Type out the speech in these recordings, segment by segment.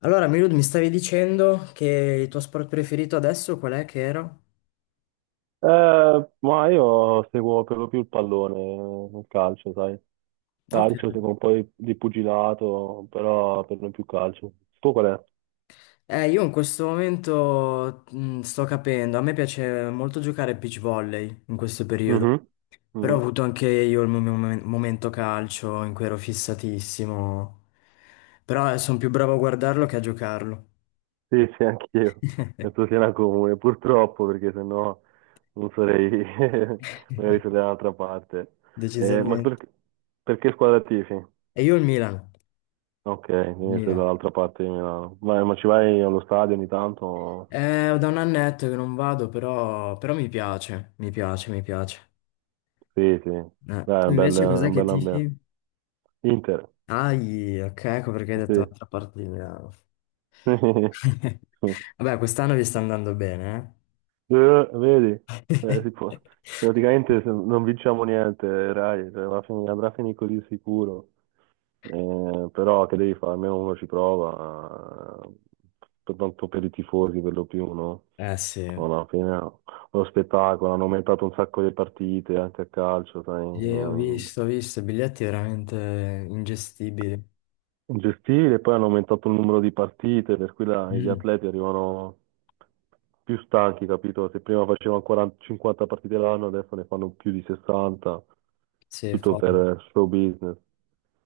Allora, Milud, mi stavi dicendo che il tuo sport preferito adesso qual è che era? Ma io seguo per lo più il pallone, il calcio, sai. Ok. Calcio, seguo un po' di pugilato, però per lo più calcio. Tu qual è? Io in questo momento sto capendo, a me piace molto giocare a beach volley in questo periodo, Mhm, però ho mhm. avuto anche io il mio momento calcio in cui ero fissatissimo, però sono più bravo a guardarlo che a giocarlo. Sì, sì, anch'io. Penso sia una comune, purtroppo, perché sennò non sarei, magari sarei dall'altra parte. Ma Decisamente. Perché squadra tifi? E io il Milan. Ok, Il quindi sei Milan. dall'altra parte di Milano. Ma ci vai allo stadio ogni tanto? Da un annetto che non vado, però, mi piace. Sì, sì. Dai, Tu è invece cos'è un che bel tifi? ambiente. Inter, Ai, ok, ecco perché hai detto sì. un'altra parte di Milano. Vabbè, quest'anno vi sta andando bene, vedi, Eh, eh? si può- praticamente se non vinciamo niente, Rai, cioè, andrà a finire così, sicuro. Però che devi fare, almeno uno ci prova, per tanto per i tifosi, per lo più, no? Eh sì. No, no. Alla fine è uno spettacolo, hanno aumentato un sacco le partite anche a calcio, sai? Sì, ho visto, i biglietti veramente ingestibili. Gestire, poi hanno aumentato il numero di partite, per cui gli Mm. atleti arrivano più stanchi, capito? Se prima facevano 40, 50 partite l'anno, adesso ne fanno più di 60, Sì, tutto folle, per show business.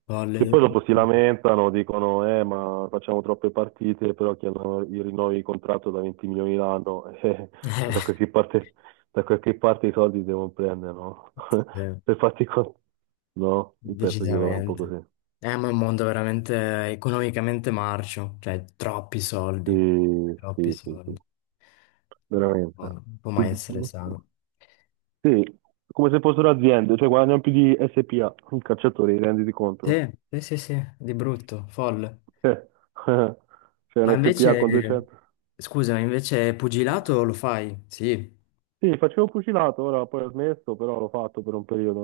folle. Che poi dopo si lamentano, dicono, ma facciamo troppe partite, però chi hanno i rinnovi di contratto da 20 milioni l'anno, cioè Eh, da qualche parte i soldi devono prendere, no? sì, Per farti con... No, io penso che vada un po' decisamente. così. Ma è un mondo veramente economicamente marcio, cioè troppi Sì, soldi, troppi sì, sì, sì, soldi. veramente. No, non può Più- mai essere sano. Sì, come se fossero aziende, cioè guadagnano più di SPA, i calciatori, renditi conto. Sì, sì, sì, sì, di brutto, folle. Cioè, cioè Ma l'SPA con invece, 200. scusa, invece pugilato lo fai? Sì. Sì, facevo pugilato, ora poi ho smesso, però l'ho fatto per un periodo.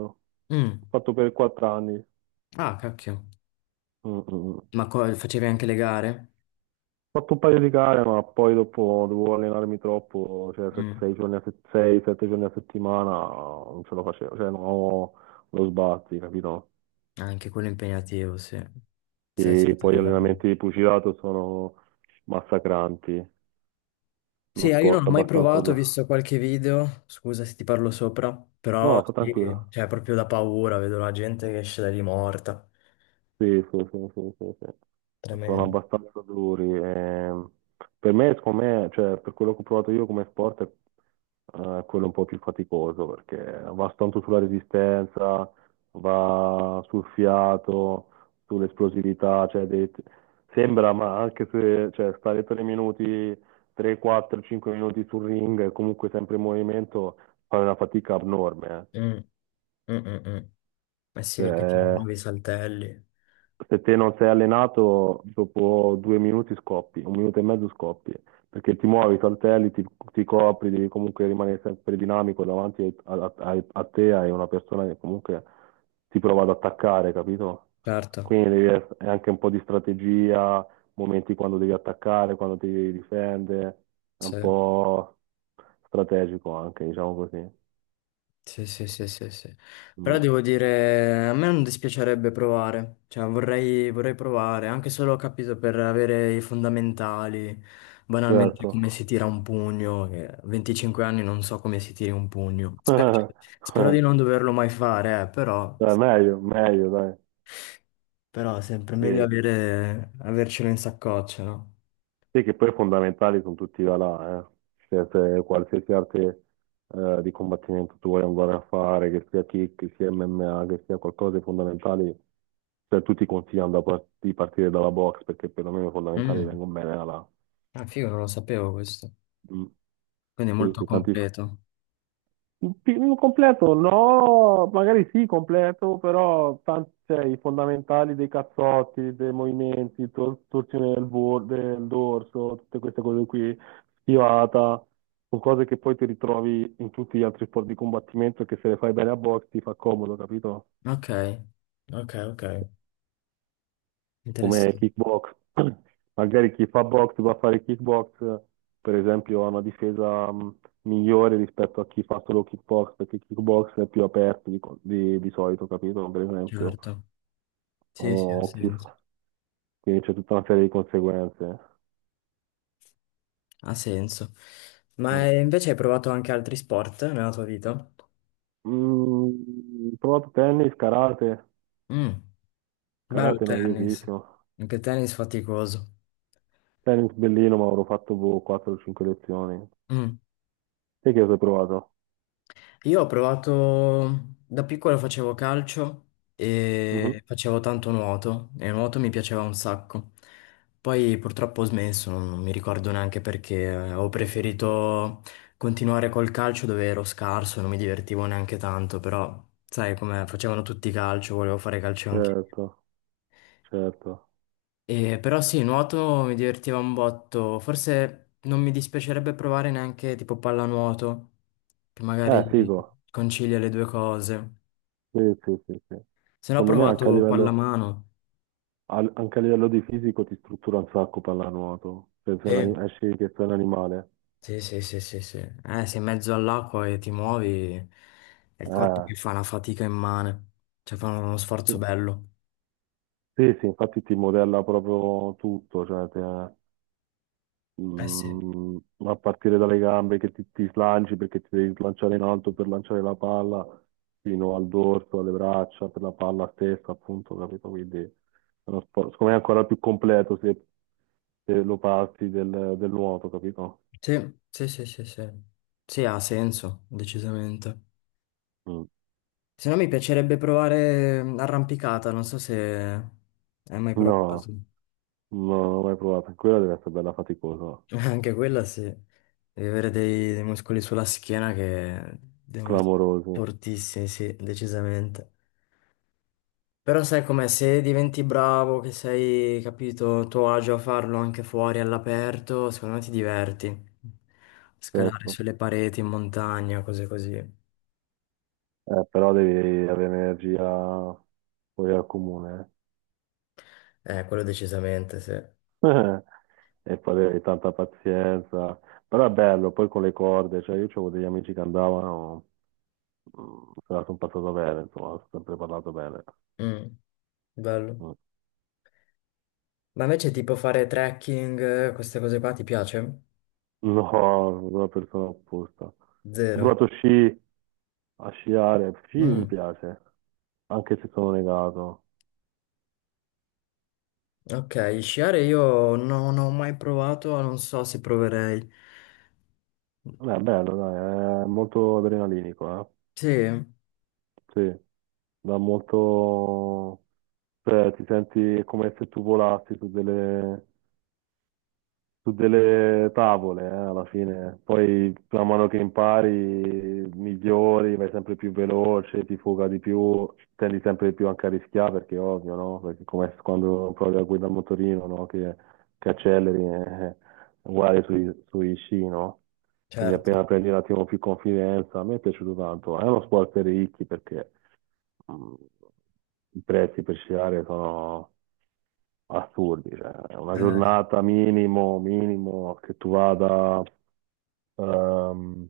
Mm. L'ho fatto per 4 anni. Ah, cacchio. Mm, mm. Ma Mm. Facevi anche le gare? Ho fatto un paio di gare, ma poi dopo dovevo allenarmi troppo, cioè se- Mm. sei giorni a 6, 7 giorni a settimana non ce la facevo, cioè no, lo sbatti, capito? Anche quello impegnativo, sì. Sei Sì, sette poi gli giorni. allenamenti di pugilato sono massacranti, Sì, uno io non ho sport mai abbastanza... provato, ho visto qualche video, scusa se ti parlo sopra, però No, sta tranquillo. sì, cioè proprio da paura, vedo la gente che esce da lì morta. Sì, sì, sì, sì, sì, sì. Sono Tremendo. abbastanza duri. Per me, secondo me, cioè, per quello che ho provato io come sport, è quello un po' più faticoso, perché va tanto sulla resistenza, va sul fiato, sull'esplosività, cioè, sembra, ma anche se cioè, stare 3 minuti, 3, 4, 5 minuti sul ring, comunque sempre in movimento, fa una fatica abnorme. Mm, mm, mm, mm. Eh sì, perché ti Cioè, muovi, saltelli. se te non sei allenato, dopo 2 minuti scoppi, un minuto e mezzo scoppi, perché ti muovi, saltelli, ti copri, devi comunque rimanere sempre dinamico davanti a te, hai una persona che comunque ti prova ad attaccare, capito? Certo, Quindi è anche un po' di strategia, momenti quando devi attaccare, quando ti devi difendere, è sì, un po' strategico anche, diciamo così. sì, sì, sì, sì, sì. Però Mm. devo dire, a me non dispiacerebbe provare, cioè vorrei provare, anche solo, ho capito, per avere i fondamentali, banalmente Certo. come si tira un pugno, che a 25 anni non so come si tiri un pugno. Spero, spero di non doverlo mai fare, però, Dai, meglio, meglio, dai. però è sempre Sì. meglio avere, avercelo in saccoccia, no? Sì, che poi fondamentali sono tutti i là, eh. Cioè, se qualsiasi arte di combattimento tu vuoi andare a fare, che sia kick, che sia MMA, che sia qualcosa di fondamentale, cioè, tutti consigliano di partire dalla box perché perlomeno i fondamentali Mm. vengono bene da là. Ah, figo, non lo sapevo questo, Mm. quindi è Sì, molto sì, completo. Completo, no, magari sì, completo, però cioè, i fondamentali dei cazzotti, dei movimenti, torsione del dorso, tutte queste cose qui, schivata, sono cose che poi ti ritrovi in tutti gli altri sport di combattimento e che se le fai bene a box ti fa comodo, capito? Ok, ok, ok. Come Interessante. kickbox. Magari chi fa box va a fare kickbox, per esempio, ha una difesa migliore rispetto a chi fa solo kickbox, perché kickbox è più aperto di solito, capito? Per esempio, Certo, sì, sì, ha o chi senso. fa- quindi c'è tutta una serie di conseguenze. Ha senso. Mm. Ma invece hai provato anche altri sport nella tua vita? Ho provato tennis, karate, Mm. Bello il karate tennis, noiosissimo. anche il tennis faticoso. Tennis bellino, ma avrò fatto boh, 4-5 lezioni. Mm. Te che cosa hai provato? Io ho provato, da piccolo facevo calcio. Mm. Mhm. E facevo tanto nuoto e il nuoto mi piaceva un sacco. Poi purtroppo ho smesso, non mi ricordo neanche perché, ho preferito continuare col calcio dove ero scarso, non mi divertivo neanche tanto, però sai come facevano tutti calcio, volevo fare calcio anche. Certo, certo. E, però sì, nuoto mi divertiva un botto, forse non mi dispiacerebbe provare neanche tipo pallanuoto, che magari Figo. concilia le due cose. Sì, sì, sì, sì. Se no ho Secondo me provato pallamano. Anche a livello di fisico ti struttura un sacco pallanuoto. Se sei Sì, esci che sei un animale. sì, sì, sì, sì, sì. Sei in mezzo all'acqua e ti muovi, è il corpo Eh, che fa una fatica immane. Cioè fa uno sforzo sì, bello. sì, sì, infatti ti modella proprio tutto, cioè Eh sì. mm, a partire dalle gambe che ti slanci perché ti devi slanciare in alto per lanciare la palla, fino al dorso, alle braccia, per la palla stessa, appunto, capito? Quindi è uno sport, secondo me è ancora più completo se lo passi del nuoto, capito? Sì, sì, sì, sì, sì. Sì, ha senso, decisamente. Mm. Se no mi piacerebbe provare arrampicata, non so se hai mai No, provato. no, non l'ho mai provato. Quella deve essere bella faticosa, Anche quella sì. Devi avere dei muscoli sulla schiena che devono essere clamorosa, fortissimi, sì, decisamente. Però sai com'è, se diventi bravo, che sei, capito, a tuo agio a farlo anche fuori all'aperto, secondo me ti diverti. Scalare certo. sulle pareti, in montagna, cose così. Però devi avere energia poi al comune. Quello decisamente, sì. eh. E poi avevi tanta pazienza. Però è bello, poi con le corde, cioè io avevo degli amici che andavano, se la sono passata bene, insomma, ho sempre parlato bene. Mm, bello. Mm. Ma invece tipo fare trekking, queste cose qua ti piace? No, sono una persona opposta. Ho Zero. provato sci, a sciare, sci mi Mm, piace, anche se sono negato. ok, sciare io non ho mai provato, non so se proverei. Beh, bello, dai, è molto adrenalinico, Sì, eh? Sì, dà molto... Cioè, ti senti come se tu volassi su delle tavole, alla fine. Poi man mano che impari, migliori, vai sempre più veloce, ti fuga di più, tendi sempre di più anche a rischiare, perché è ovvio, no? Perché come quando provi a guidare un motorino, no? Che acceleri, uguale sui sci, no? Quindi certo. appena prendi un attimo più confidenza, a me è piaciuto tanto. È uno sport per ricchi perché Mm, I prezzi per sciare sono assurdi, cioè, una Eh, giornata minimo, minimo, ehm,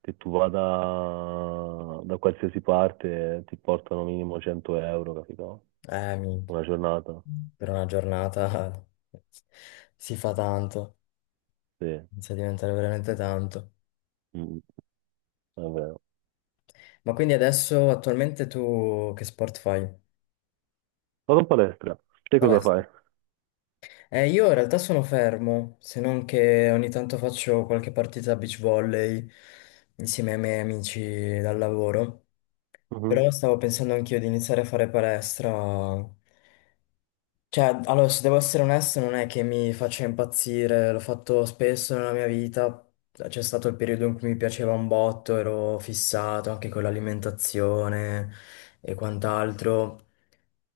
che tu vada da qualsiasi parte ti portano minimo 100 euro, capito? Minchia. Una giornata, Per una giornata si fa tanto, sì. inizia a diventare veramente tanto. Mm. È vero. Ma quindi adesso attualmente tu che sport fai? Vado in palestra, te cosa Palestra. fai? Io in realtà sono fermo, se non che ogni tanto faccio qualche partita a beach volley insieme ai miei amici dal lavoro. Mhm. Però stavo pensando anch'io di iniziare a fare palestra. Cioè, allora, se devo essere onesto, non è che mi faccia impazzire, l'ho fatto spesso nella mia vita, c'è stato il periodo in cui mi piaceva un botto, ero fissato anche con l'alimentazione e quant'altro.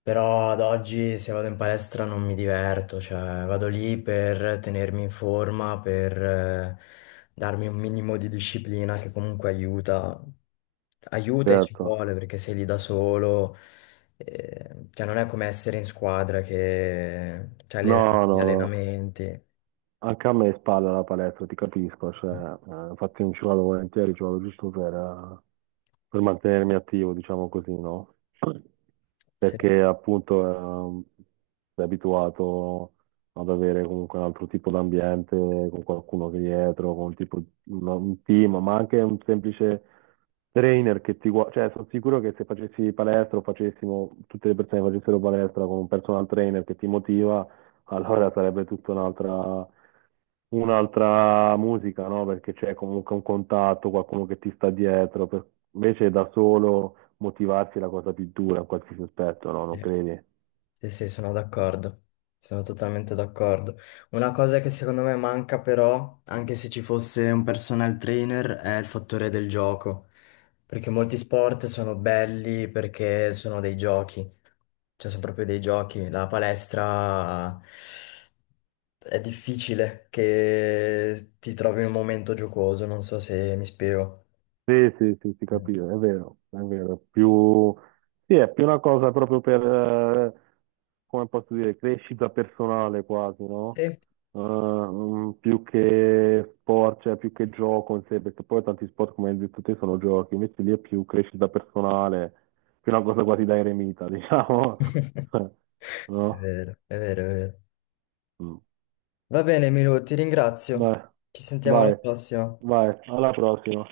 Però ad oggi se vado in palestra non mi diverto, cioè vado lì per tenermi in forma, per darmi un minimo di disciplina che comunque aiuta, aiuta e ci Certo. vuole perché sei lì da solo, cioè non è come essere in squadra che c'hai No, gli no, no. allenamenti. Anche a me spalla la palestra, ti capisco, cioè, infatti non ci vado volentieri, ci vado giusto per mantenermi attivo, diciamo così, no? Sì. Perché appunto sei abituato ad avere comunque un altro tipo d'ambiente, con qualcuno che è dietro, con un tipo, un team, ma anche un semplice trainer che ti guarda, cioè sono sicuro che se facessi palestra o facessimo, tutte le persone che facessero palestra con un personal trainer che ti motiva, allora sarebbe tutta un'altra musica, no? Perché c'è comunque un contatto, qualcuno che ti sta dietro. Invece da solo motivarsi è la cosa più dura in qualsiasi aspetto, no? Non Sì. credi? Sì, sì, sono d'accordo, sono totalmente d'accordo. Una cosa che secondo me manca però, anche se ci fosse un personal trainer, è il fattore del gioco, perché molti sport sono belli perché sono dei giochi, cioè sono proprio dei giochi. La palestra è difficile che ti trovi in un momento giocoso, non so se mi spiego. Sì, sì, sì, si Mm. capisce, è vero, è vero. Più... Sì, è più una cosa proprio per, eh, come posso dire, crescita personale quasi, no? Sì. Più che sport, cioè più che gioco in sé, perché poi tanti sport, come hai detto te, sono giochi, invece lì è più crescita personale, più una cosa quasi da eremita, diciamo, È no? vero, è vero, è vero. Mm. Va bene, Milo, ti ringrazio. Vai, Ci sentiamo alla vai, prossima. vai, alla prossima.